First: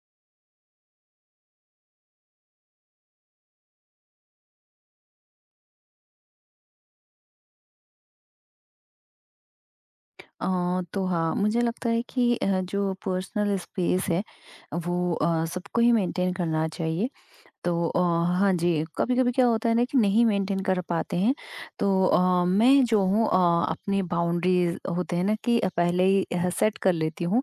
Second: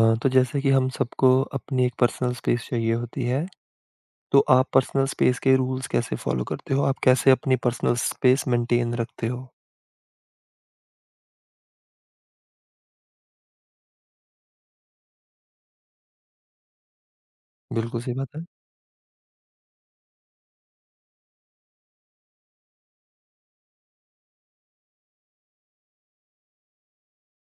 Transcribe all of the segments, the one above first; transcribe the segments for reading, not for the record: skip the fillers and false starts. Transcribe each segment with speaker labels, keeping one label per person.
Speaker 1: हाँ, तो जैसे कि हम सबको अपनी एक पर्सनल स्पेस चाहिए होती है, तो आप पर्सनल स्पेस के रूल्स कैसे फॉलो करते हो? आप कैसे अपनी पर्सनल स्पेस मेंटेन रखते हो?
Speaker 2: तो हाँ, मुझे लगता है कि जो पर्सनल स्पेस है वो सबको ही मेंटेन करना चाहिए। तो
Speaker 1: बिल्कुल सही बात है।
Speaker 2: हाँ जी, कभी-कभी क्या होता है ना कि नहीं मेंटेन कर पाते हैं तो मैं जो हूँ अपनी बाउंड्रीज़ होते हैं ना कि पहले ही सेट कर लेती हूँ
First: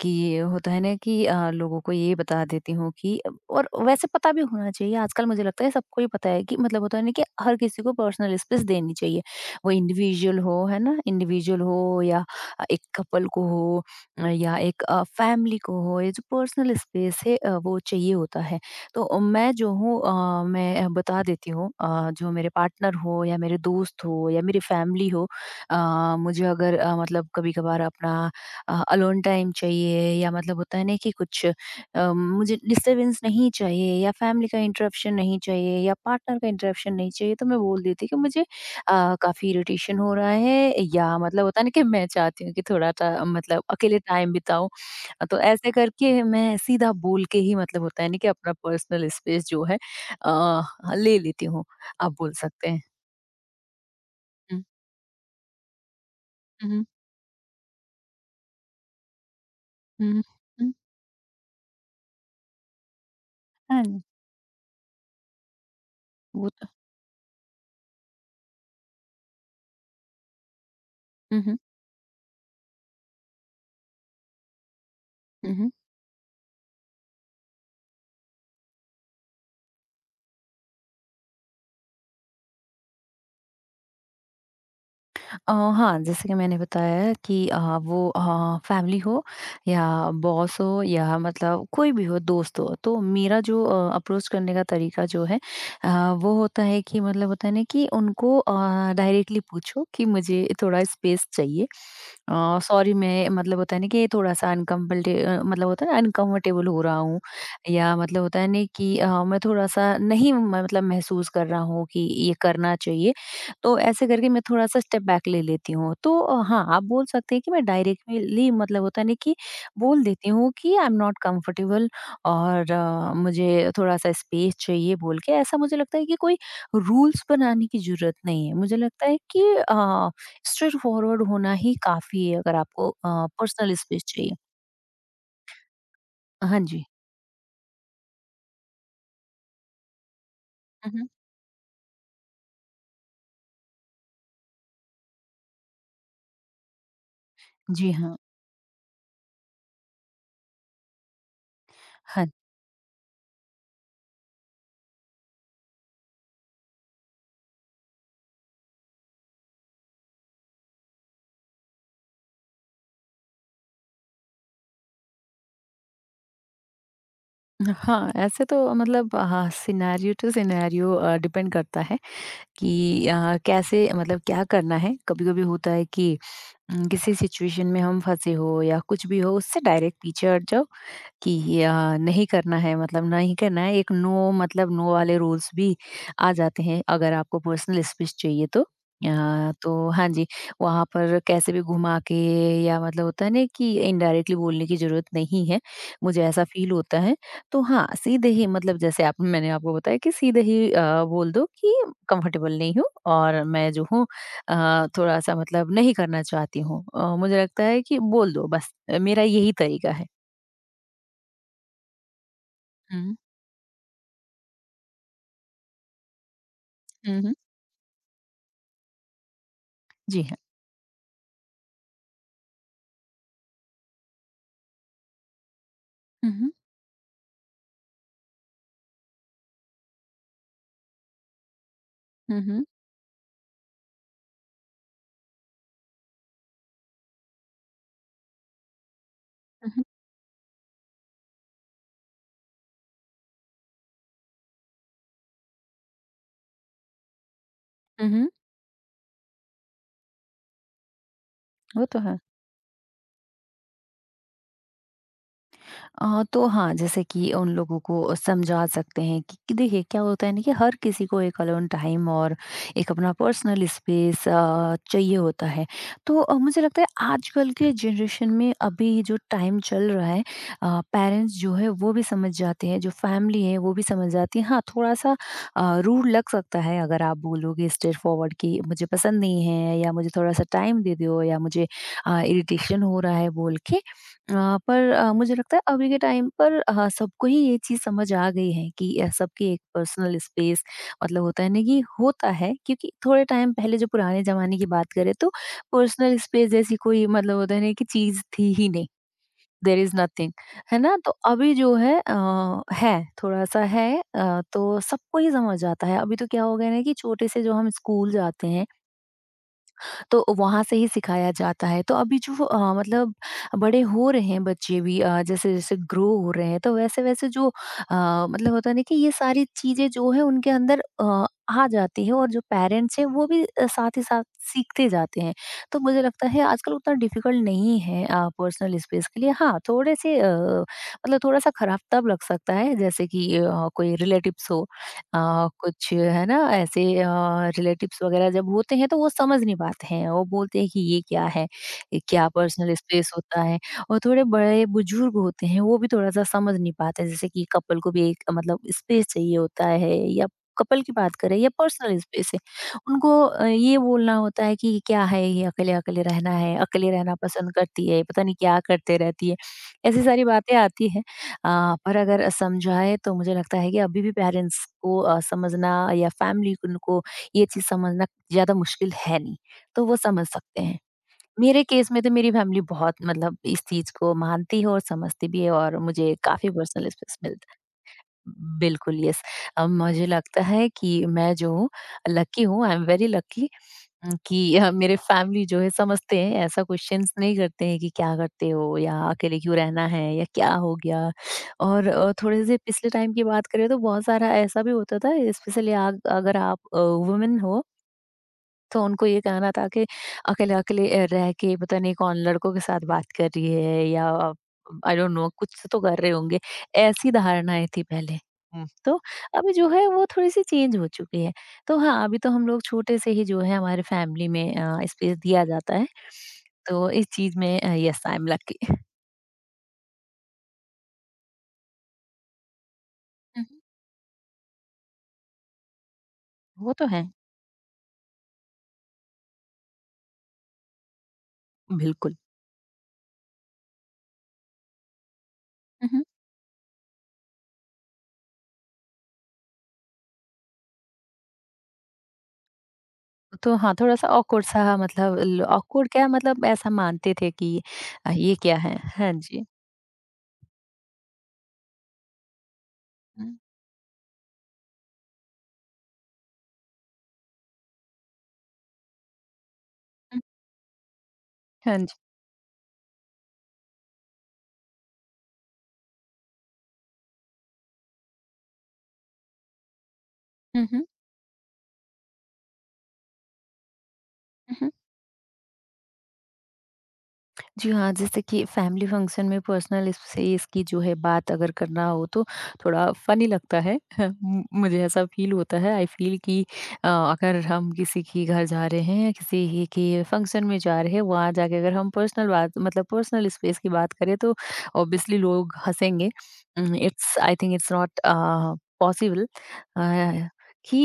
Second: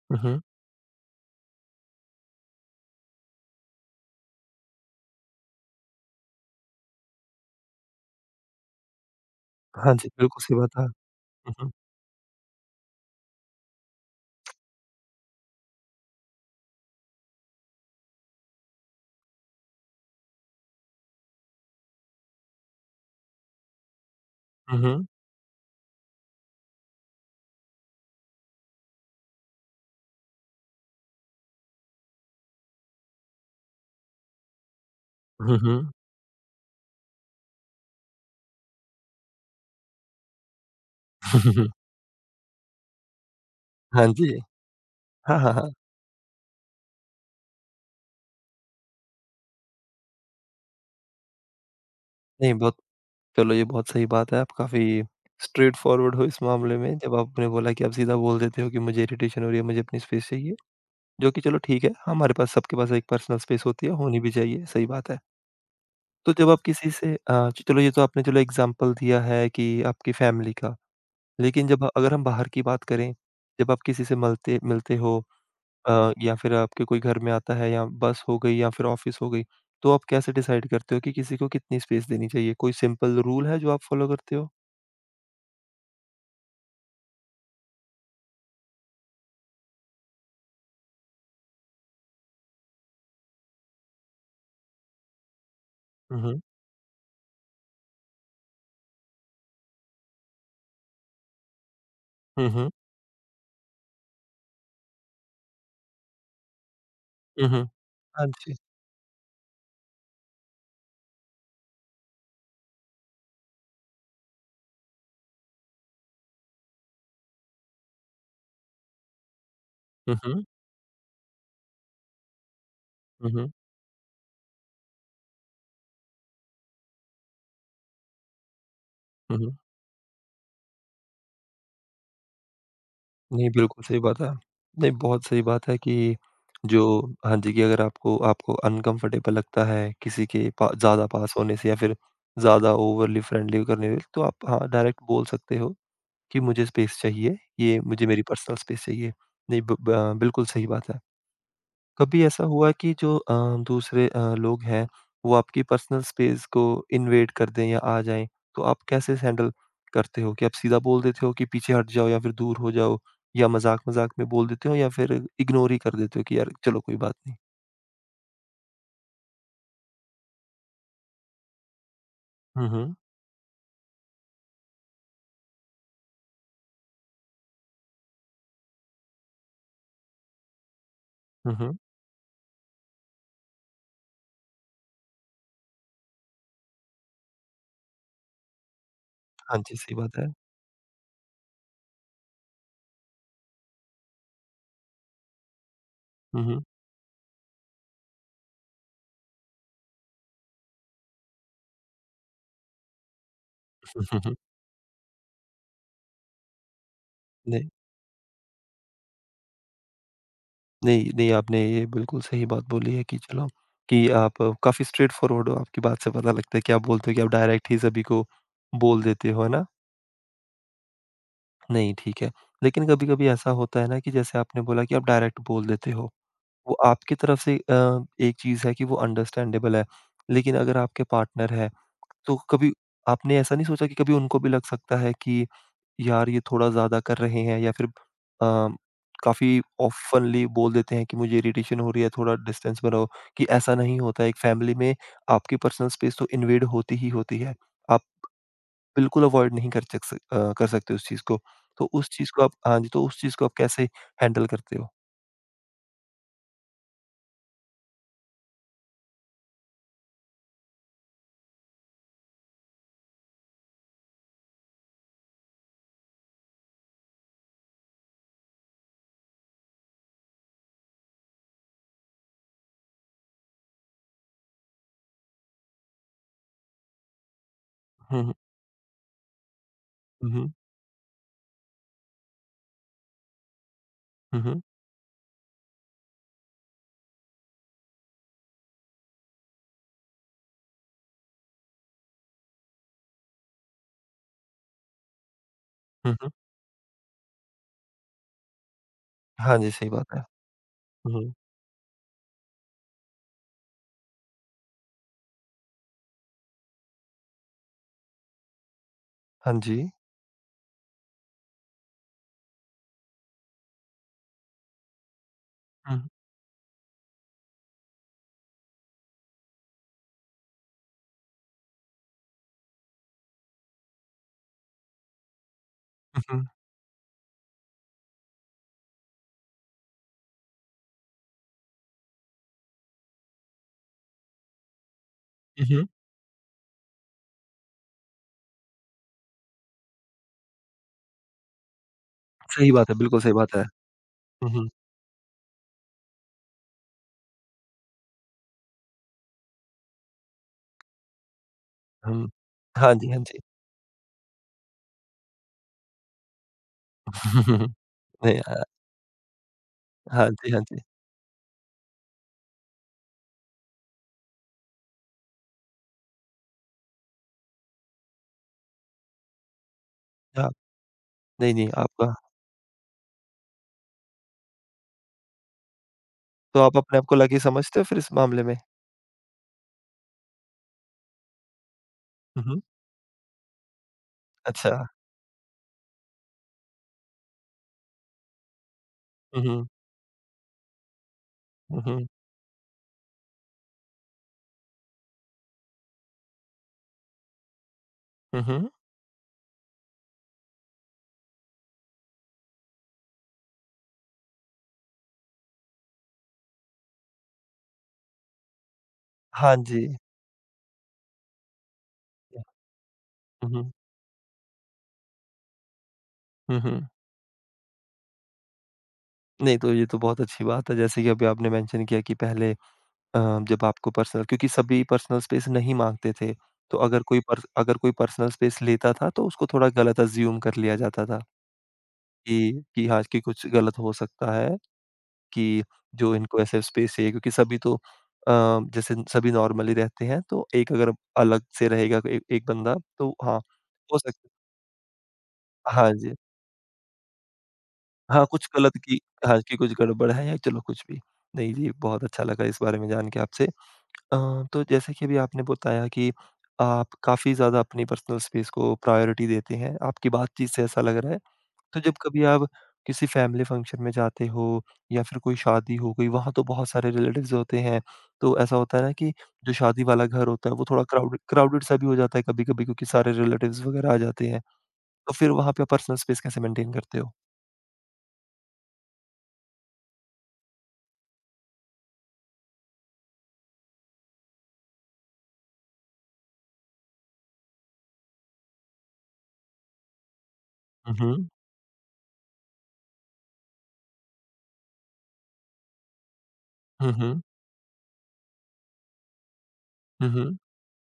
Speaker 2: कि
Speaker 1: हुँ,
Speaker 2: ये
Speaker 1: हुँ।
Speaker 2: होता है ना कि लोगों को ये बता देती हूँ कि और वैसे पता भी होना चाहिए आजकल मुझे लगता है सबको ही पता है कि मतलब होता है ना कि हर किसी को पर्सनल स्पेस देनी चाहिए। वो
Speaker 1: हाँ जी,
Speaker 2: इंडिविजुअल
Speaker 1: बिल्कुल सही
Speaker 2: हो
Speaker 1: बात
Speaker 2: है
Speaker 1: है।
Speaker 2: ना,
Speaker 1: हुँ,
Speaker 2: इंडिविजुअल
Speaker 1: हुँ।
Speaker 2: हो या एक कपल को हो, या एक फैमिली को हो, ये जो पर्सनल स्पेस है वो चाहिए होता है। तो मैं जो हूँ, मैं बता देती हूँ जो मेरे पार्टनर हो या मेरे दोस्त हो या मेरी
Speaker 1: हुँ, हुँ।
Speaker 2: फैमिली हो, अ, मुझे अगर मतलब कभी कभार अपना अलोन टाइम चाहिए या मतलब होता है ना कि कुछ मुझे डिस्टरबेंस नहीं चाहिए या फैमिली का इंटरप्शन नहीं
Speaker 1: हुँ,
Speaker 2: चाहिए
Speaker 1: हुँ।
Speaker 2: या पार्टनर का इंटरप्शन नहीं चाहिए तो मैं बोल देती कि मुझे काफी इरिटेशन हो रहा है या मतलब होता है ना कि मैं चाहती हूँ कि थोड़ा सा मतलब अकेले
Speaker 1: हाँ
Speaker 2: टाइम
Speaker 1: जी।
Speaker 2: बिताऊं। तो
Speaker 1: हाँ, हाँ, हाँ।
Speaker 2: ऐसे करके मैं सीधा बोल के ही मतलब होता है ना कि अपना पर्सनल स्पेस जो है अ, ले लेती हूँ। आप बोल
Speaker 1: नहीं
Speaker 2: सकते
Speaker 1: बहुत
Speaker 2: हैं।
Speaker 1: चलो ये बहुत सही बात है, आप
Speaker 2: हम्म,
Speaker 1: काफ़ी स्ट्रेट फॉरवर्ड हो इस मामले
Speaker 2: हम्म,
Speaker 1: में जब आपने बोला कि आप सीधा बोल देते हो कि मुझे इरिटेशन हो रही है, मुझे अपनी
Speaker 2: हम्म,
Speaker 1: स्पेस चाहिए,
Speaker 2: हम्म,
Speaker 1: जो कि चलो ठीक है, हमारे पास सबके पास एक पर्सनल स्पेस
Speaker 2: हाँ
Speaker 1: होती है,
Speaker 2: जी,
Speaker 1: होनी भी चाहिए, सही बात है। तो
Speaker 2: वो
Speaker 1: जब आप
Speaker 2: तो।
Speaker 1: किसी से चलो ये तो आपने चलो एग्ज़ाम्पल दिया है कि आपकी फैमिली का।
Speaker 2: हम्म, हम्म,
Speaker 1: लेकिन जब अगर हम बाहर की बात करें, जब आप किसी से मलते मिलते हो,
Speaker 2: हम्म।
Speaker 1: या फिर आपके कोई घर में आता है या बस हो गई या फिर ऑफ़िस हो गई, तो आप कैसे डिसाइड करते हो कि किसी को कितनी स्पेस देनी चाहिए? कोई सिंपल रूल है जो आप फ़ॉलो करते हो?
Speaker 2: हाँ, जैसे कि मैंने बताया कि वो फैमिली हो या बॉस हो या मतलब कोई भी हो, दोस्त हो, तो मेरा जो अप्रोच करने का तरीका जो है, अ,
Speaker 1: हुँ,
Speaker 2: वो
Speaker 1: हुँ।
Speaker 2: होता है कि मतलब होता है ना कि उनको डायरेक्टली पूछो कि मुझे थोड़ा स्पेस चाहिए।
Speaker 1: हुँ, हुँ।
Speaker 2: सॉरी, मैं मतलब होता है ना कि थोड़ा-सा मतलब होता है ना, अनकम्फर्टेबल हो रहा हूँ
Speaker 1: हुँ, हुँ।
Speaker 2: या मतलब
Speaker 1: हाँ
Speaker 2: होता है
Speaker 1: जी।
Speaker 2: ना कि मैं थोड़ा-सा नहीं म मतलब महसूस कर रहा हूँ कि ये करना चाहिए। तो ऐसे करके मैं थोड़ा-सा स्टेप बैक ले लेती हूँ। तो हाँ, आप बोल सकते हैं कि मैं डायरेक्टली मतलब होता है ना कि बोल
Speaker 1: हुँ,
Speaker 2: देती
Speaker 1: हुँ।
Speaker 2: हूँ कि आई एम नॉट कम्फर्टेबल और
Speaker 1: हुँ, हुँ।
Speaker 2: मुझे थोड़ा-सा स्पेस चाहिए बोल के। ऐसा मुझे लगता है कि कोई रूल्स बनाने की ज़रूरत नहीं है। मुझे लगता है
Speaker 1: हुँ,
Speaker 2: कि
Speaker 1: हुँ।
Speaker 2: स्ट्रेट फॉरवर्ड होना ही काफ़ी है अगर आपको
Speaker 1: नहीं,
Speaker 2: पर्सनल
Speaker 1: बिल्कुल सही
Speaker 2: स्पेस
Speaker 1: बात है।
Speaker 2: चाहिए।
Speaker 1: नहीं, बहुत सही बात है कि
Speaker 2: हाँ
Speaker 1: जो
Speaker 2: जी।
Speaker 1: हाँ जी, कि अगर आपको आपको अनकम्फ़र्टेबल लगता है किसी के पा
Speaker 2: हुँ,
Speaker 1: ज़्यादा
Speaker 2: हुँ।
Speaker 1: पास होने से या फिर ज़्यादा ओवरली फ्रेंडली करने से, तो आप हाँ, डायरेक्ट बोल सकते हो कि मुझे स्पेस चाहिए, ये
Speaker 2: जी
Speaker 1: मुझे
Speaker 2: हाँ।
Speaker 1: मेरी पर्सनल स्पेस चाहिए। नहीं, ब ब हाँ, बिल्कुल सही बात है। कभी
Speaker 2: हाँ,
Speaker 1: ऐसा हुआ कि जो दूसरे लोग हैं, वो आपकी पर्सनल स्पेस को इन्वेड कर दें या आ जाएँ, तो आप कैसे हैंडल करते हो? कि आप सीधा बोल देते हो कि पीछे हट जाओ या फिर दूर हो जाओ या मज़ाक-मज़ाक में बोल देते हो या फिर इग्नोर ही कर देते हो कि यार चलो कोई बात नहीं?
Speaker 2: हाँ, ऐसे तो मतलब हाँ, सिनेरियो टू सिनेरियो डिपेंड करता है।
Speaker 1: हुँ, हुँ।
Speaker 2: कि कैसे मतलब क्या करना है, कभी-कभी होता है कि किसी सिचुएशन में हम फँसे हो या कुछ भी हो उससे डायरेक्ट टीचर जो कि
Speaker 1: हुँ,
Speaker 2: ये,
Speaker 1: हुँ।
Speaker 2: नहीं करना है मतलब नहीं करना है, एक नो मतलब नो वाले रूल्स भी आ जाते हैं अगर आपको पर्सनल स्पेस चाहिए तो।
Speaker 1: हाँ जी,
Speaker 2: तो
Speaker 1: सही
Speaker 2: हाँ
Speaker 1: बात
Speaker 2: जी,
Speaker 1: है।
Speaker 2: वहाँ पर कैसे भी घुमा के या मतलब होता है ना कि इनडायरेक्टली बोलने की ज़रूरत नहीं है, मुझे
Speaker 1: हुँ,
Speaker 2: ऐसा
Speaker 1: हुँ।
Speaker 2: फ़ील होता है। तो हाँ, सीधे ही मतलब जैसे आप मैंने आपको बताया कि सीधे ही बोल दो कि कंफर्टेबल नहीं हूँ और मैं जो हूँ थोड़ा-सा मतलब नहीं करना चाहती हूँ। मुझे लगता
Speaker 1: नहीं,
Speaker 2: है कि बोल दो बस, मेरा यही तरीका है।
Speaker 1: नहीं, नहीं आपने ये बिल्कुल सही बात बोली है
Speaker 2: हुँ,
Speaker 1: कि चलो कि आप काफ़ी स्ट्रेट फॉरवर्ड हो, आपकी बात से पता लगता है कि आप बोलते हो
Speaker 2: हुँ,
Speaker 1: कि आप
Speaker 2: हुँ।
Speaker 1: डायरेक्ट ही सभी को बोल देते हो, है ना?
Speaker 2: जी हाँ।
Speaker 1: नहीं, ठीक है। लेकिन कभी-कभी ऐसा होता है ना कि जैसे आपने बोला कि आप डायरेक्ट बोल देते हो।
Speaker 2: हुँ, हुँ।
Speaker 1: वो आपकी तरफ से एक चीज़ है कि वो अंडरस्टैंडेबल है। लेकिन अगर आपके पार्टनर हैं, तो
Speaker 2: हुँ, हुँ।
Speaker 1: कभी आपने ऐसा नहीं सोचा कि कभी उनको भी लग सकता है कि यार ये थोड़ा ज़्यादा कर रहे हैं या फिर काफ़ी
Speaker 2: हुँ, हुँ।
Speaker 1: ऑफ़नली बोल देते हैं कि मुझे इरिटेशन हो रही है, थोड़ा डिस्टेंस बनाओ, कि ऐसा नहीं होता है। एक फैमिली में आपकी पर्सनल स्पेस तो इन्वेड होती ही होती है। आप
Speaker 2: हुँ, हुँ।
Speaker 1: बिल्कुल अवॉइड नहीं कर चक सक अ, कर सकते उस चीज़ को।
Speaker 2: वो
Speaker 1: तो
Speaker 2: तो
Speaker 1: उस
Speaker 2: है।
Speaker 1: चीज़ को आप हाँ जी, तो उस चीज़ को आप कैसे हैंडल करते हो?
Speaker 2: तो हाँ, जैसे कि उन लोगों को समझा सकते हैं कि देखिए क्या होता है ना कि हर किसी को एक अलोन टाइम और एक अपना पर्सनल स्पेस चाहिए होता है। तो मुझे लगता है आजकल के जनरेशन में अभी जो टाइम चल रहा है, पेरेंट्स जो है वो भी समझ जाते हैं, जो फैमिली है वो भी समझ जाती है। हाँ, थोड़ा-सा रूड लग सकता है अगर आप बोलोगे स्ट्रेट
Speaker 1: हुँ,
Speaker 2: फॉरवर्ड
Speaker 1: हुँ।
Speaker 2: कि मुझे पसंद नहीं है या मुझे
Speaker 1: हुँ,
Speaker 2: थोड़ा-सा
Speaker 1: हुँ।
Speaker 2: टाइम दे दो या मुझे इरिटेशन हो रहा है बोल के।
Speaker 1: हुँ, हुँ।
Speaker 2: पर मुझे लगता है अभी के टाइम पर सबको ही ये चीज़ समझ आ गई है कि सबकी एक पर्सनल स्पेस मतलब होता है ना कि होता है, क्योंकि थोड़े टाइम पहले जो पुराने ज़माने की बात करें तो
Speaker 1: हुँ,
Speaker 2: पर्सनल
Speaker 1: हुँ।
Speaker 2: स्पेस जैसी कोई मतलब होता है ना कि चीज़ थी ही नहीं।
Speaker 1: हाँ जी,
Speaker 2: देयर
Speaker 1: सही
Speaker 2: इज़
Speaker 1: बात है।
Speaker 2: नथिंग, है ना? तो
Speaker 1: हुँ, हुँ।
Speaker 2: अभी जो है है थोड़ा-सा है, तो सबको ही समझ आता है। अभी तो क्या हो गया ना कि छोटे से जो हम स्कूल जाते हैं
Speaker 1: हाँ जी।
Speaker 2: तो वहाँ से ही सिखाया जाता है। तो अभी जो मतलब बड़े हो रहे हैं बच्चे भी, जैसे-जैसे
Speaker 1: हुँ,
Speaker 2: ग्रो हो रहे हैं, तो वैसे-वैसे जो मतलब होता है ना कि ये सारी चीज़ें जो है उनके अंदर आ जाती है और जो पेरेंट्स हैं वो भी साथ ही साथ सीखते जाते हैं। तो मुझे
Speaker 1: हुँ,
Speaker 2: लगता है
Speaker 1: हुँ,
Speaker 2: आजकल उतना डिफ़िकल्ट नहीं है पर्सनल स्पेस के लिए। हाँ, थोड़े से मतलब थोड़ा-सा खराब तब लग सकता है जैसे कि कोई रिलेटिव्स हो,
Speaker 1: हुँ, हुँ।
Speaker 2: कुछ है ना ऐसे रिलेटिव्स वगैरह, जब होते हैं तो वो समझ नहीं पाते हैं, वो बोलते हैं कि ये क्या है? ये क्या
Speaker 1: सही
Speaker 2: पर्सनल
Speaker 1: बात है,
Speaker 2: स्पेस
Speaker 1: बिल्कुल सही
Speaker 2: होता
Speaker 1: बात
Speaker 2: है?
Speaker 1: है।
Speaker 2: और थोड़े
Speaker 1: हुँ,
Speaker 2: बड़े
Speaker 1: हुँ।
Speaker 2: बुजुर्ग होते हैं, वो भी थोड़ा-सा समझ नहीं पाते, जैसे कि कपल को भी एक मतलब स्पेस चाहिए होता है या कपल की बात करें या पर्सनल
Speaker 1: हुँ।
Speaker 2: स्पेस है।
Speaker 1: हाँ
Speaker 2: उनको
Speaker 1: जी, हाँ जी।
Speaker 2: ये बोलना होता है कि क्या है ये अकेले-अकेले रहना है, अकेले रहना पसंद करती है, पता नहीं
Speaker 1: नहीं
Speaker 2: क्या करते रहती है। ऐसी सारी
Speaker 1: हाँ जी,
Speaker 2: बातें
Speaker 1: हाँ जी।
Speaker 2: आती हैं। अ, पर अगर समझाएँ तो मुझे लगता है कि अभी भी पेरेंट्स को समझना या फैमिली उनको ये चीज़ समझना ज़्यादा मुश्किल है नहीं, तो वो समझ
Speaker 1: हाँ,
Speaker 2: सकते हैं।
Speaker 1: नहीं,
Speaker 2: मेरे
Speaker 1: नहीं
Speaker 2: केस में तो
Speaker 1: आपका
Speaker 2: मेरी फैमिली बहुत मतलब इस चीज़ को मानती है और समझती भी है और मुझे काफ़ी
Speaker 1: तो आप
Speaker 2: पर्सनल
Speaker 1: अपने आप को
Speaker 2: स्पेस मिल।
Speaker 1: लकी समझते हो फिर इस मामले में?
Speaker 2: बिल्कुल, येस। मुझे लगता है कि मैं जो हूँ लकी
Speaker 1: हुँ, हुँ।
Speaker 2: हूँ, आई एम वेरी लकी। कि
Speaker 1: अच्छा।
Speaker 2: मेरे फैमिली जो है समझते हैं, ऐसा क्वेश्चन्स नहीं करते हैं कि क्या करते हो या अकेले
Speaker 1: हुँ,
Speaker 2: क्यों
Speaker 1: हुँ।
Speaker 2: रहना है या क्या हो गया?
Speaker 1: हुँ,
Speaker 2: और
Speaker 1: हुँ।
Speaker 2: थोड़े से पिछले टाइम की बात करें तो बहुत सारा ऐसा भी होता था, स्पेशली आग अगर आप वुमेन हो
Speaker 1: हुँ, हुँ।
Speaker 2: तो उनको ये कहना था कि अकेले-अकेले रह के पता नहीं कौन लड़कों के साथ बात कर रही है या आई डोंट नो कुछ तो कर रहे होंगे। ऐसी धारणाएँ थी पहले। हुँ। तो अभी
Speaker 1: हाँ
Speaker 2: जो है
Speaker 1: जी।
Speaker 2: वो थोड़ी-सी चेंज हो चुकी है। तो हाँ, अभी तो हम लोग छोटे से ही जो
Speaker 1: हुँ,
Speaker 2: है
Speaker 1: हुँ।
Speaker 2: हमारे फैमिली में स्पेस दिया जाता है।
Speaker 1: हुँ, हुँ।
Speaker 2: तो इस चीज़ में येस आई एम लकी।
Speaker 1: नहीं, तो ये तो बहुत अच्छी बात है। जैसे कि अभी आपने मेंशन किया कि पहले अ,
Speaker 2: हुँ, हुँ।
Speaker 1: जब आपको पर्सनल क्योंकि सभी पर्सनल स्पेस नहीं माँगते थे,
Speaker 2: वो
Speaker 1: तो
Speaker 2: तो
Speaker 1: अगर
Speaker 2: है।
Speaker 1: कोई पर्सनल स्पेस लेता था, तो उसको थोड़ा गलत अस्यूम कर लिया जाता था
Speaker 2: बिल्कुल।
Speaker 1: कि हाँ, कि कुछ गलत हो सकता है कि
Speaker 2: उहुँ।
Speaker 1: जो इनको ऐसे स्पेस चाहिए क्योंकि सभी तो अ, जैसे सभी नॉर्मली रहते हैं, तो एक अगर अलग से रहेगा ए एक बंदा, तो हाँ,
Speaker 2: तो हाँ,
Speaker 1: हो
Speaker 2: थोड़ा-सा
Speaker 1: सकता
Speaker 2: ऑकवर्ड सा मतलब ल ऑकवर्ड
Speaker 1: हाँ
Speaker 2: क्या
Speaker 1: जी।
Speaker 2: मतलब ऐसा मानते थे कि
Speaker 1: हाँ,
Speaker 2: ये
Speaker 1: कुछ
Speaker 2: क्या
Speaker 1: गलत
Speaker 2: है?
Speaker 1: की
Speaker 2: हाँ
Speaker 1: हाँ,
Speaker 2: जी।
Speaker 1: कि कुछ गड़बड़ है या चलो कुछ भी। नहीं जी, बहुत अच्छा लगा इस बारे में जान के
Speaker 2: हुँ।
Speaker 1: आपसे। अ, तो जैसे कि अभी आपने बताया कि आप काफ़ी ज़्यादा अपनी पर्सनल स्पेस को प्रायोरिटी देते हैं, आपकी बातचीत से ऐसा लग रहा है। तो
Speaker 2: And.
Speaker 1: जब कभी आप किसी फैमिली फंक्शन में जाते हो या फिर कोई शादी हो गई, वहाँ तो बहुत सारे रिलेटिव्स होते हैं। तो ऐसा होता है ना कि जो शादी वाला घर होता है, वो थोड़ा
Speaker 2: Mhm.
Speaker 1: क्राउडेड क्राउडेड सा भी हो जाता है कभी-कभी क्योंकि सारे रिलेटिव्स वगैरह आ जाते हैं।
Speaker 2: Mhm.
Speaker 1: तो फिर वहाँ पे आप पर्सनल स्पेस कैसे मेंटेन करते हो?
Speaker 2: जी हाँ, जैसे कि फैमिली फंक्शन में पर्सनल स्पेस की जो है बात अगर करना हो तो थोड़ा फ़नी लगता है। म मुझे ऐसा फ़ील होता है, आई फ़ील कि अगर हम किसी के घर जा रहे हैं या किसी ही के फंक्शन में जा रहे
Speaker 1: हुँ,
Speaker 2: हैं,
Speaker 1: हुँ।
Speaker 2: वहाँ जाके अगर हम पर्सनल बात मतलब पर्सनल स्पेस की बात करें तो ऑब्वियसली लोग हँसेंगे।
Speaker 1: Hmm,
Speaker 2: it's
Speaker 1: hmm.
Speaker 2: I think it's not possible,
Speaker 1: hmm,
Speaker 2: uh,
Speaker 1: hmm.
Speaker 2: कि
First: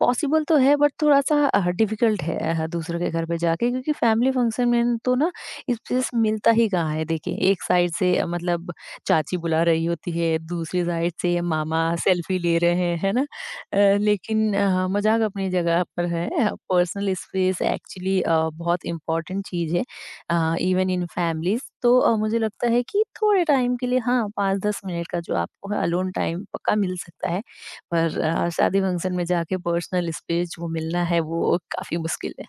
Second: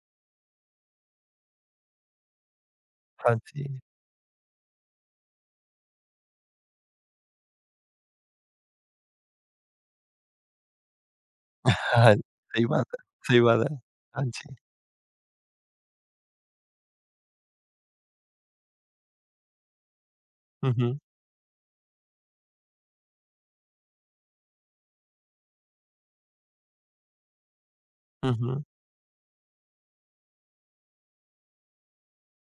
Speaker 2: पॉसिबल तो है बट थोड़ा-सा डिफ़िकल्ट है दूसरों के घर
Speaker 1: हाँ
Speaker 2: पे जाके
Speaker 1: जी।
Speaker 2: क्योंकि फैमिली फंक्शन में तो ना इससे स मिलता ही कहाँ है देखिए, एक साइड से मतलब चाची बुला रही होती है, दूसरी साइड से मामा
Speaker 1: हाँ,
Speaker 2: सेल्फी ले
Speaker 1: सही
Speaker 2: रहे
Speaker 1: बात
Speaker 2: हैं,
Speaker 1: है।
Speaker 2: है ना?
Speaker 1: सही बात है। हाँ
Speaker 2: लेकिन
Speaker 1: जी।
Speaker 2: मज़ाक अपनी जगह पर है। पर्सनल स्पेस एक्चुअली बहुत इम्पोर्टेंट चीज़ है,
Speaker 1: hmm,
Speaker 2: even
Speaker 1: hmm.
Speaker 2: In families. तो मुझे लगता है कि थोड़े टाइम के लिए हाँ, 5-10 मिनट का जो आपको है अलोन टाइम पक्का मिल सकता है, पर
Speaker 1: हुँ, हुँ।
Speaker 2: शादी फंक्शन में जाके पर्सनल स्पेस जो मिलना है, वो काफ़ी मुश्किल है।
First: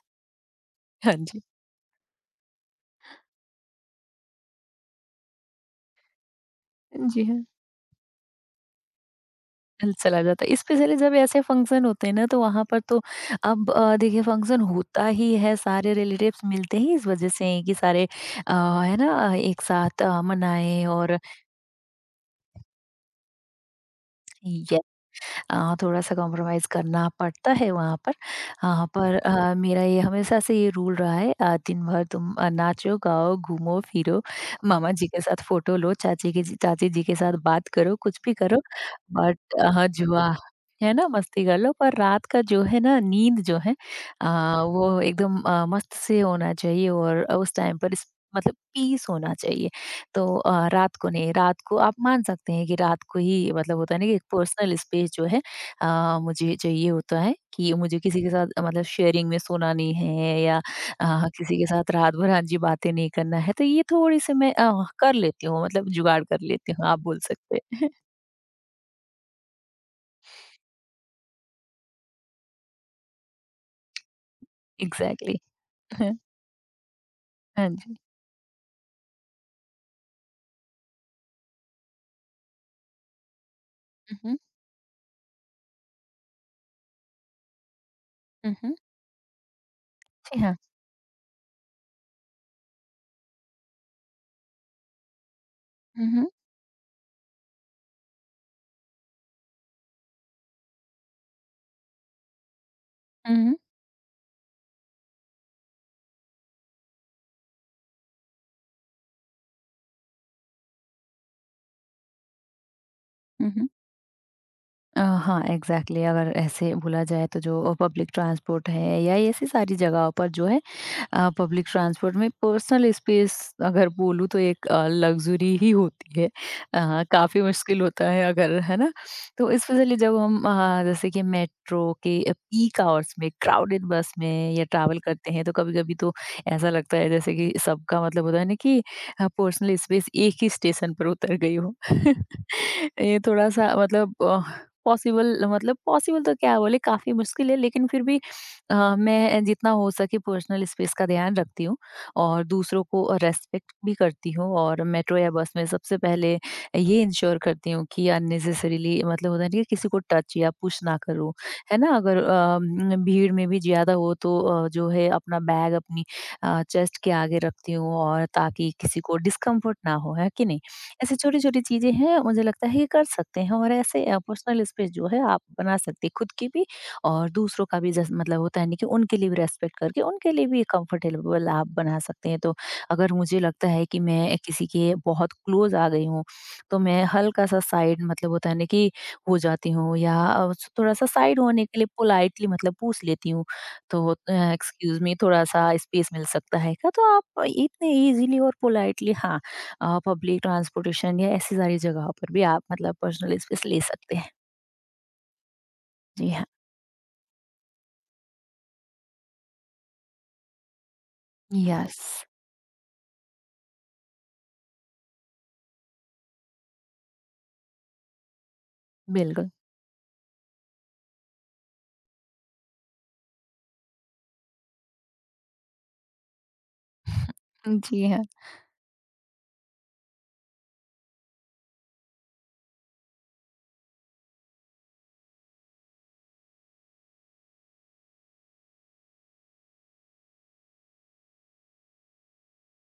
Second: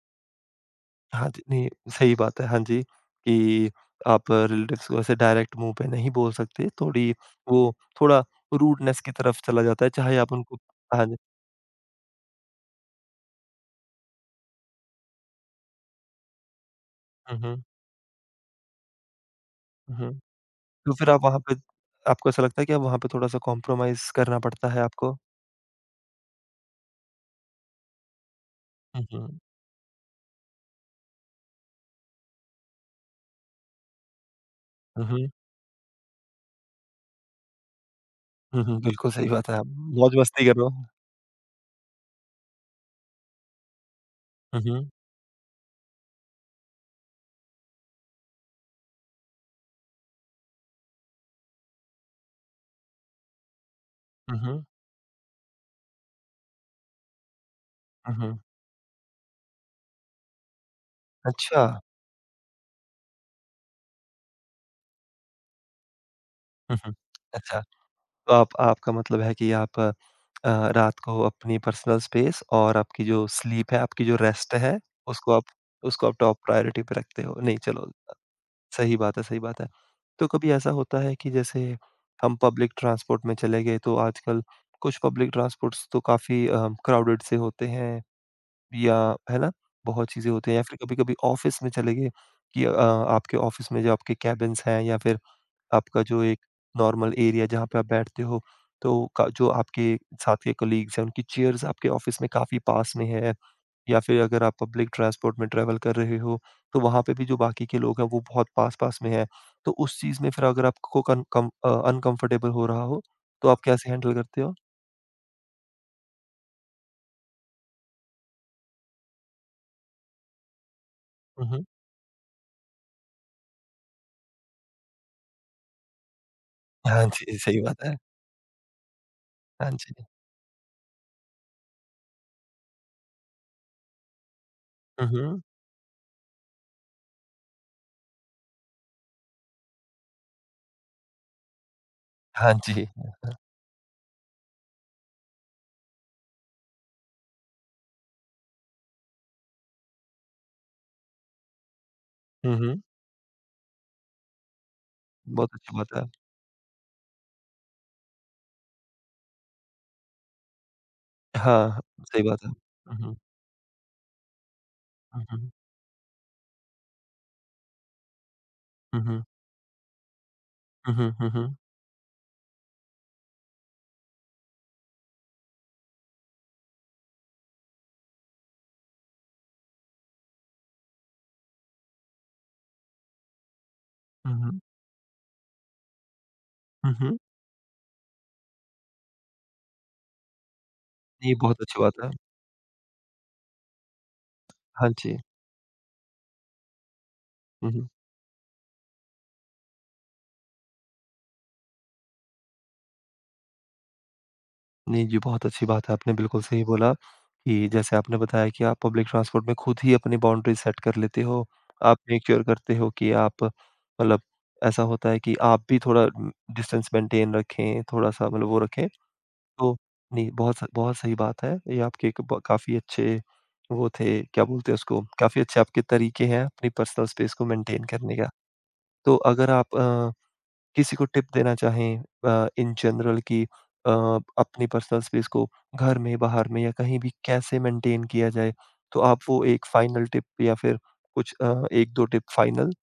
Speaker 2: हाँ
Speaker 1: हाँ
Speaker 2: जी।
Speaker 1: जी, नहीं सही बात है, हाँ जी, कि आप रिलेटिव्स को ऐसे डायरेक्ट मुँह पे नहीं बोल सकते, थोड़ी
Speaker 2: जी हाँ।
Speaker 1: वो थोड़ा रूडनेस की तरफ चला जाता है, चाहे
Speaker 2: चला
Speaker 1: आप
Speaker 2: जाता है।
Speaker 1: उनको
Speaker 2: स्पेशली
Speaker 1: हाँ
Speaker 2: जब
Speaker 1: जी,
Speaker 2: ऐसे फंक्शन होते हैं ना तो वहाँ पर तो अब देखिए, फंक्शन होता ही है, सारे रिलेटिव्स मिलते ही इस वजह
Speaker 1: हुँ,
Speaker 2: से
Speaker 1: हुँ,
Speaker 2: हैं कि सारे है ना, एक
Speaker 1: हुँ,
Speaker 2: साथ
Speaker 1: हुँ,
Speaker 2: मनाएं
Speaker 1: तो फिर
Speaker 2: और
Speaker 1: आप वहाँ पे आपको ऐसा लगता है कि अब वहाँ पे थोड़ा-सा कॉम्प्रोमाइज़ करना पड़ता है आपको?
Speaker 2: थोड़ा-सा कॉम्प्रोमाइज़ करना पड़ता है वहाँ पर।
Speaker 1: हुँ,
Speaker 2: पर
Speaker 1: हुँ,
Speaker 2: मेरा ये हमेशा से ये रूल रहा है, दिन भर तुम नाचो, गाओ, घूमो, फिरो, मामा
Speaker 1: हुँ,
Speaker 2: जी के
Speaker 1: हुँ,
Speaker 2: साथ फ़ोटो लो, चाची के चाची जी के साथ बात करो, कुछ भी करो,
Speaker 1: हुँ, हुँ, बिल्कुल सही
Speaker 2: बट
Speaker 1: बात है, आप
Speaker 2: जुआ
Speaker 1: मौज-मस्ती कर रहे हो।
Speaker 2: है ना, मस्ती कर लो। पर रात का जो है ना, नींद जो है अ,
Speaker 1: हुँ, हुँ,
Speaker 2: वो एकदम मस्त से होना चाहिए और उस टाइम पर इस मतलब पीस होना चाहिए। तो रात को नहीं, रात को आप मान सकते हैं कि रात को ही मतलब होता है ना कि एक
Speaker 1: हुँ, हुँ,
Speaker 2: पर्सनल स्पेस जो है, मुझे चाहिए होता है कि मुझे
Speaker 1: हुँ,
Speaker 2: किसी के
Speaker 1: हुँ,
Speaker 2: साथ मतलब शेयरिंग में सोना नहीं है या किसी
Speaker 1: अच्छा,
Speaker 2: के साथ रात भर हाँ जी बातें नहीं करना है, तो ये थोड़ी सी मैं कर लेती हूँ, मतलब जुगाड़ कर लेती
Speaker 1: हुँ,
Speaker 2: हूँ
Speaker 1: हुँ,
Speaker 2: आप बोल सकते
Speaker 1: अच्छा,
Speaker 2: हैं।
Speaker 1: तो आप आपका मतलब है कि आप अ, रात को अपनी पर्सनल स्पेस और आपकी जो स्लीप है, आपकी जो रेस्ट है, उसको
Speaker 2: एग्जैक्टली
Speaker 1: आप उसको
Speaker 2: exactly.
Speaker 1: आप टॉप प्रायोरिटी पे रखते हो। नहीं
Speaker 2: हाँ
Speaker 1: चलो
Speaker 2: जी।
Speaker 1: अ, सही बात है, सही बात है। तो कभी ऐसा होता है कि जैसे हम पब्लिक ट्रांसपोर्ट में चले गए तो
Speaker 2: हम्म।
Speaker 1: आजकल कुछ पब्लिक ट्रांसपोर्ट्स तो काफ़ी क्राउडेड से होते हैं
Speaker 2: हम्म।
Speaker 1: या है ना? बहुत चीज़ें
Speaker 2: जी
Speaker 1: होती
Speaker 2: हाँ।
Speaker 1: हैं या फिर कभी-कभी ऑफ़िस में चले गए कि आपके ऑफ़िस में जो आपके केबिन्स हैं या फिर आपका जो
Speaker 2: हम्म।
Speaker 1: एक नॉर्मल एरिया जहाँ पे आप बैठते हो, तो का जो आपके साथ के कलीग्स हैं, उनकी चेयर्स आपके ऑफ़िस में काफ़ी पास में है
Speaker 2: हम्म।
Speaker 1: या फिर अगर आप पब्लिक ट्रांसपोर्ट में ट्रैवल कर रहे हो, तो वहाँ पे भी जो बाकी के लोग हैं, वो बहुत पास-पास में हैं। तो उस चीज़ में फिर अगर आपको अनकम्फ़र्टेबल हो रहा हो, तो आप
Speaker 2: हम्म।
Speaker 1: कैसे हैंडल करते हो?
Speaker 2: हाँ, एग्जैक्टली exactly, अगर ऐसे बोला जाए तो जो पब्लिक ट्रांसपोर्ट है या ऐसी सारी जगहों पर जो है,
Speaker 1: हुँ,
Speaker 2: पब्लिक
Speaker 1: हुँ।
Speaker 2: ट्रांसपोर्ट में पर्सनल स्पेस अगर बोलूँ तो एक लग्जरी ही होती है।
Speaker 1: हाँ जी,
Speaker 2: काफ़ी
Speaker 1: सही
Speaker 2: मुश्किल
Speaker 1: बात है।
Speaker 2: होता है, अगर है ना, तो
Speaker 1: हाँ जी।
Speaker 2: स्पेशली जब हम जैसे कि मेट्रो के पीक आवर्स में क्राउडेड बस में या ट्रैवल
Speaker 1: हुँ,
Speaker 2: करते
Speaker 1: हुँ।
Speaker 2: हैं तो कभी कभी तो ऐसा लगता है जैसे कि सबका मतलब होता है ना कि पर्सनल स्पेस एक ही स्टेशन पर उतर गई हो।
Speaker 1: हाँ जी।
Speaker 2: ये थोड़ा सा मतलब पॉसिबल, मतलब पॉसिबल तो क्या बोले, काफी मुश्किल है, लेकिन फिर भी मैं जितना हो सके पर्सनल स्पेस का ध्यान रखती हूँ और
Speaker 1: हुँ, हुँ।
Speaker 2: दूसरों को रेस्पेक्ट भी करती हूँ, और मेट्रो या
Speaker 1: बहुत
Speaker 2: बस में
Speaker 1: अच्छी बात
Speaker 2: सबसे
Speaker 1: है।
Speaker 2: पहले ये इंश्योर करती हूँ कि अननेसेसरीली मतलब होता नहीं है, किसी को टच या पुश ना करूँ। है
Speaker 1: हाँ,
Speaker 2: ना? अगर
Speaker 1: सही बात है। हुँ, हुँ।
Speaker 2: भीड़ में भी ज़्यादा हो तो जो है
Speaker 1: हुँ,
Speaker 2: अपना
Speaker 1: हुँ।
Speaker 2: बैग अपनी चेस्ट के आगे रखती हूँ और ताकि किसी
Speaker 1: हुँ,
Speaker 2: को
Speaker 1: हुँ।
Speaker 2: डिस्कम्फर्ट ना हो, है कि नहीं।
Speaker 1: हुँ, हुँ,
Speaker 2: ऐसी
Speaker 1: हुँ,
Speaker 2: छोटी
Speaker 1: हुँ।
Speaker 2: छोटी चीज़ें हैं, मुझे लगता है ये कर सकते हैं और ऐसे पर्सनल स्पेस जो है आप बना सकते हैं खुद की भी और दूसरों का भी, जैसे मतलब होता है ना कि उनके लिए भी रेस्पेक्ट करके उनके लिए भी कंफर्टेबल आप बना सकते हैं। तो अगर मुझे लगता है कि
Speaker 1: हुँ,
Speaker 2: मैं
Speaker 1: हुँ।
Speaker 2: किसी के बहुत क्लोज आ गई हूँ, तो
Speaker 1: हुँ,
Speaker 2: मैं
Speaker 1: हुँ।
Speaker 2: हल्का सा साइड मतलब होता है ना कि हो जाती हूँ या थोड़ा-सा
Speaker 1: नहीं,
Speaker 2: साइड
Speaker 1: बहुत
Speaker 2: होने के
Speaker 1: अच्छी
Speaker 2: लिए
Speaker 1: बात है।
Speaker 2: पोलाइटली मतलब पूछ लेती हूँ। तो
Speaker 1: हाँ
Speaker 2: एक्सक्यूज़ मी,
Speaker 1: जी।
Speaker 2: थोड़ा-सा स्पेस मिल सकता है क्या? तो आप
Speaker 1: हुँ, हुँ।
Speaker 2: इतने ईज़िली और पोलाइटली हाँ पब्लिक ट्रांसपोर्टेशन या ऐसी सारी जगहों पर भी आप मतलब पर्सनल स्पेस ले सकते हैं।
Speaker 1: नहीं, ये बहुत अच्छी बात है, आपने
Speaker 2: जी
Speaker 1: बिल्कुल
Speaker 2: हाँ।
Speaker 1: सही बोला कि जैसे आपने बताया कि आप पब्लिक ट्रांसपोर्ट में खुद ही अपनी बाउंड्रीज़ सेट कर लेते हो। आप
Speaker 2: यस,
Speaker 1: मेक श्योर करते हो कि आप मतलब ऐसा होता है कि आप भी थोड़ा डिस्टेंस मेंटेन रखें, थोड़ा-सा मतलब वो रखें।
Speaker 2: बिल्कुल।
Speaker 1: तो नहीं, बहुत सही बात है। ये आपके एक ब काफ़ी अच्छे वो थे, क्या बोलते हैं उसको, काफ़ी अच्छे आपके तरीके हैं अपनी पर्सनल स्पेस को मेंटेन
Speaker 2: जी
Speaker 1: करने
Speaker 2: हाँ।
Speaker 1: का। तो अगर आप किसी को टिप देना चाहें इन जनरल कि अपनी पर्सनल स्पेस को घर में, बाहर में या कहीं भी कैसे मेंटेन किया जाए? तो आप वो एक फाइनल टिप या फिर कुछ 1-2 टिप फाइनल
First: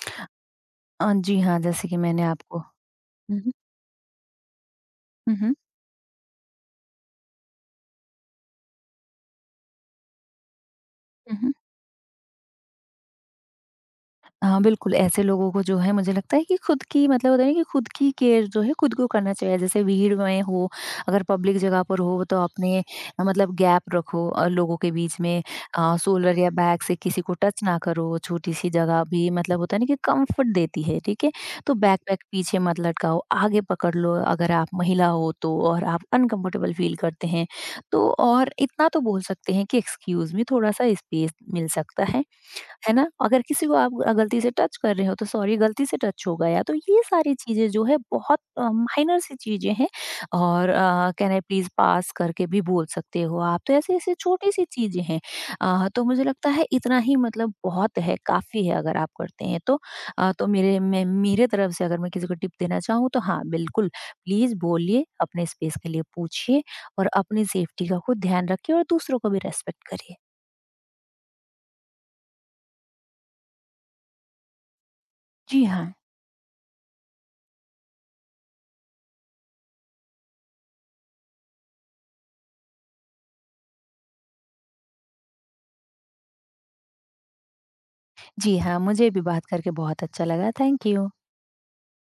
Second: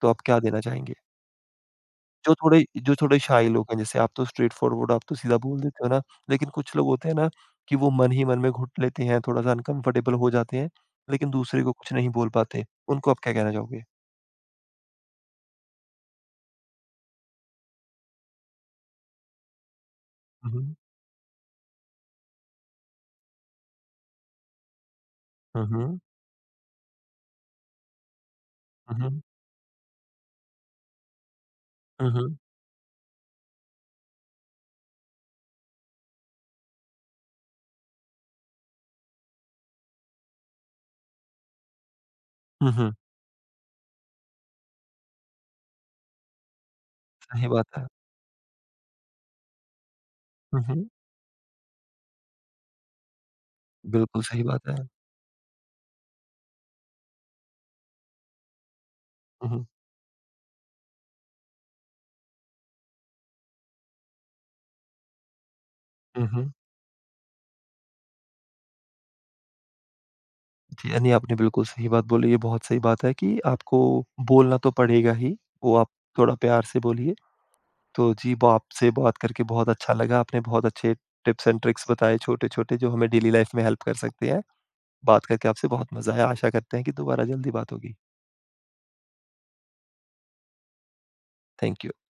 Speaker 1: तो आप क्या देना चाहेंगे?
Speaker 2: जी हाँ, जैसे कि मैंने आपको
Speaker 1: जो थोड़े
Speaker 2: हुँ,
Speaker 1: शाय लोग हैं जैसे आप तो स्ट्रेट फॉरवर्ड आप तो
Speaker 2: हुँ,
Speaker 1: सीधा
Speaker 2: हुँ,
Speaker 1: बोल देते हो ना, लेकिन कुछ लोग होते हैं ना कि वो मन ही मन में घुट लेते हैं, थोड़ा-सा अनकंफर्टेबल हो जाते हैं, लेकिन
Speaker 2: हुँ,
Speaker 1: दूसरे को कुछ नहीं बोल पाते। उनको आप क्या कहना चाहोगे?
Speaker 2: हाँ, बिल्कुल, ऐसे लोगों को जो है मुझे लगता है कि खुद की मतलब होता है ना कि खुद की केयर जो है खुद को करना चाहिए। जैसे भीड़ में
Speaker 1: हुँ,
Speaker 2: हो,
Speaker 1: हुँ।
Speaker 2: अगर पब्लिक जगह पर हो तो अपने मतलब गैप रखो लोगों के बीच में,
Speaker 1: हुँ, हुँ।
Speaker 2: शोल्डर या बैक से किसी को टच ना करो, छोटी-सी
Speaker 1: हुँ,
Speaker 2: जगह
Speaker 1: हुँ।
Speaker 2: भी मतलब होता है ना कि कम्फर्ट देती है, ठीक है? तो
Speaker 1: हुँ,
Speaker 2: बैकपैक
Speaker 1: हुँ।
Speaker 2: पीछे मत लटकाओ, आगे पकड़ लो, अगर आप महिला हो तो और आप अनकम्फर्टेबल फ़ील करते हैं, तो और इतना तो बोल सकते हैं कि एक्सक्यूज़ मी, थोड़ा-सा स्पेस मिल सकता है।
Speaker 1: हुँ,
Speaker 2: है
Speaker 1: हुँ।
Speaker 2: ना? अगर किसी को आप गलती से टच कर रहे हो तो सॉरी, गलती से टच हो गया। तो ये सारी
Speaker 1: सही
Speaker 2: चीज़ें
Speaker 1: बात
Speaker 2: जो
Speaker 1: है।
Speaker 2: है बहुत माइनर सी चीज़ें हैं
Speaker 1: हुँ,
Speaker 2: और
Speaker 1: हुँ।
Speaker 2: कैन आई प्लीज़ पास करके भी बोल सकते हो आप। तो ऐसी-ऐसी
Speaker 1: बिल्कुल सही
Speaker 2: छोटी-सी
Speaker 1: बात है।
Speaker 2: चीज़ें हैं। तो मुझे लगता है इतना ही मतलब बहुत है, काफ़ी है अगर आप करते
Speaker 1: हुँ,
Speaker 2: हैं
Speaker 1: हुँ।
Speaker 2: तो। तो मेरे तरफ से अगर मैं किसी को टिप देना चाहूँ तो हाँ, बिल्कुल, प्लीज़ बोलिए, अपने स्पेस के लिए
Speaker 1: हुँ, हुँ।
Speaker 2: पूछिए और अपनी सेफ्टी का खुद ध्यान रखिए और दूसरों को भी रिस्पेक्ट करिए।
Speaker 1: जी, यानी आपने बिल्कुल सही बात बोली, ये बहुत सही बात है कि आपको बोलना तो पड़ेगा ही,
Speaker 2: जी
Speaker 1: वो आप
Speaker 2: हाँ।
Speaker 1: थोड़ा प्यार से बोलिए। तो जी, ब आपसे बात करके बहुत अच्छा लगा, आपने बहुत अच्छे टिप्स एंड ट्रिक्स बताए छोटे-छोटे जो हमें डेली लाइफ़ में हेल्प कर सकते हैं। बात करके आपसे बहुत मज़ा आया, आशा करते हैं कि दोबारा जल्दी बात होगी।
Speaker 2: जी हाँ, मुझे भी बात करके बहुत अच्छा लगा। Thank you.
Speaker 1: Thank you.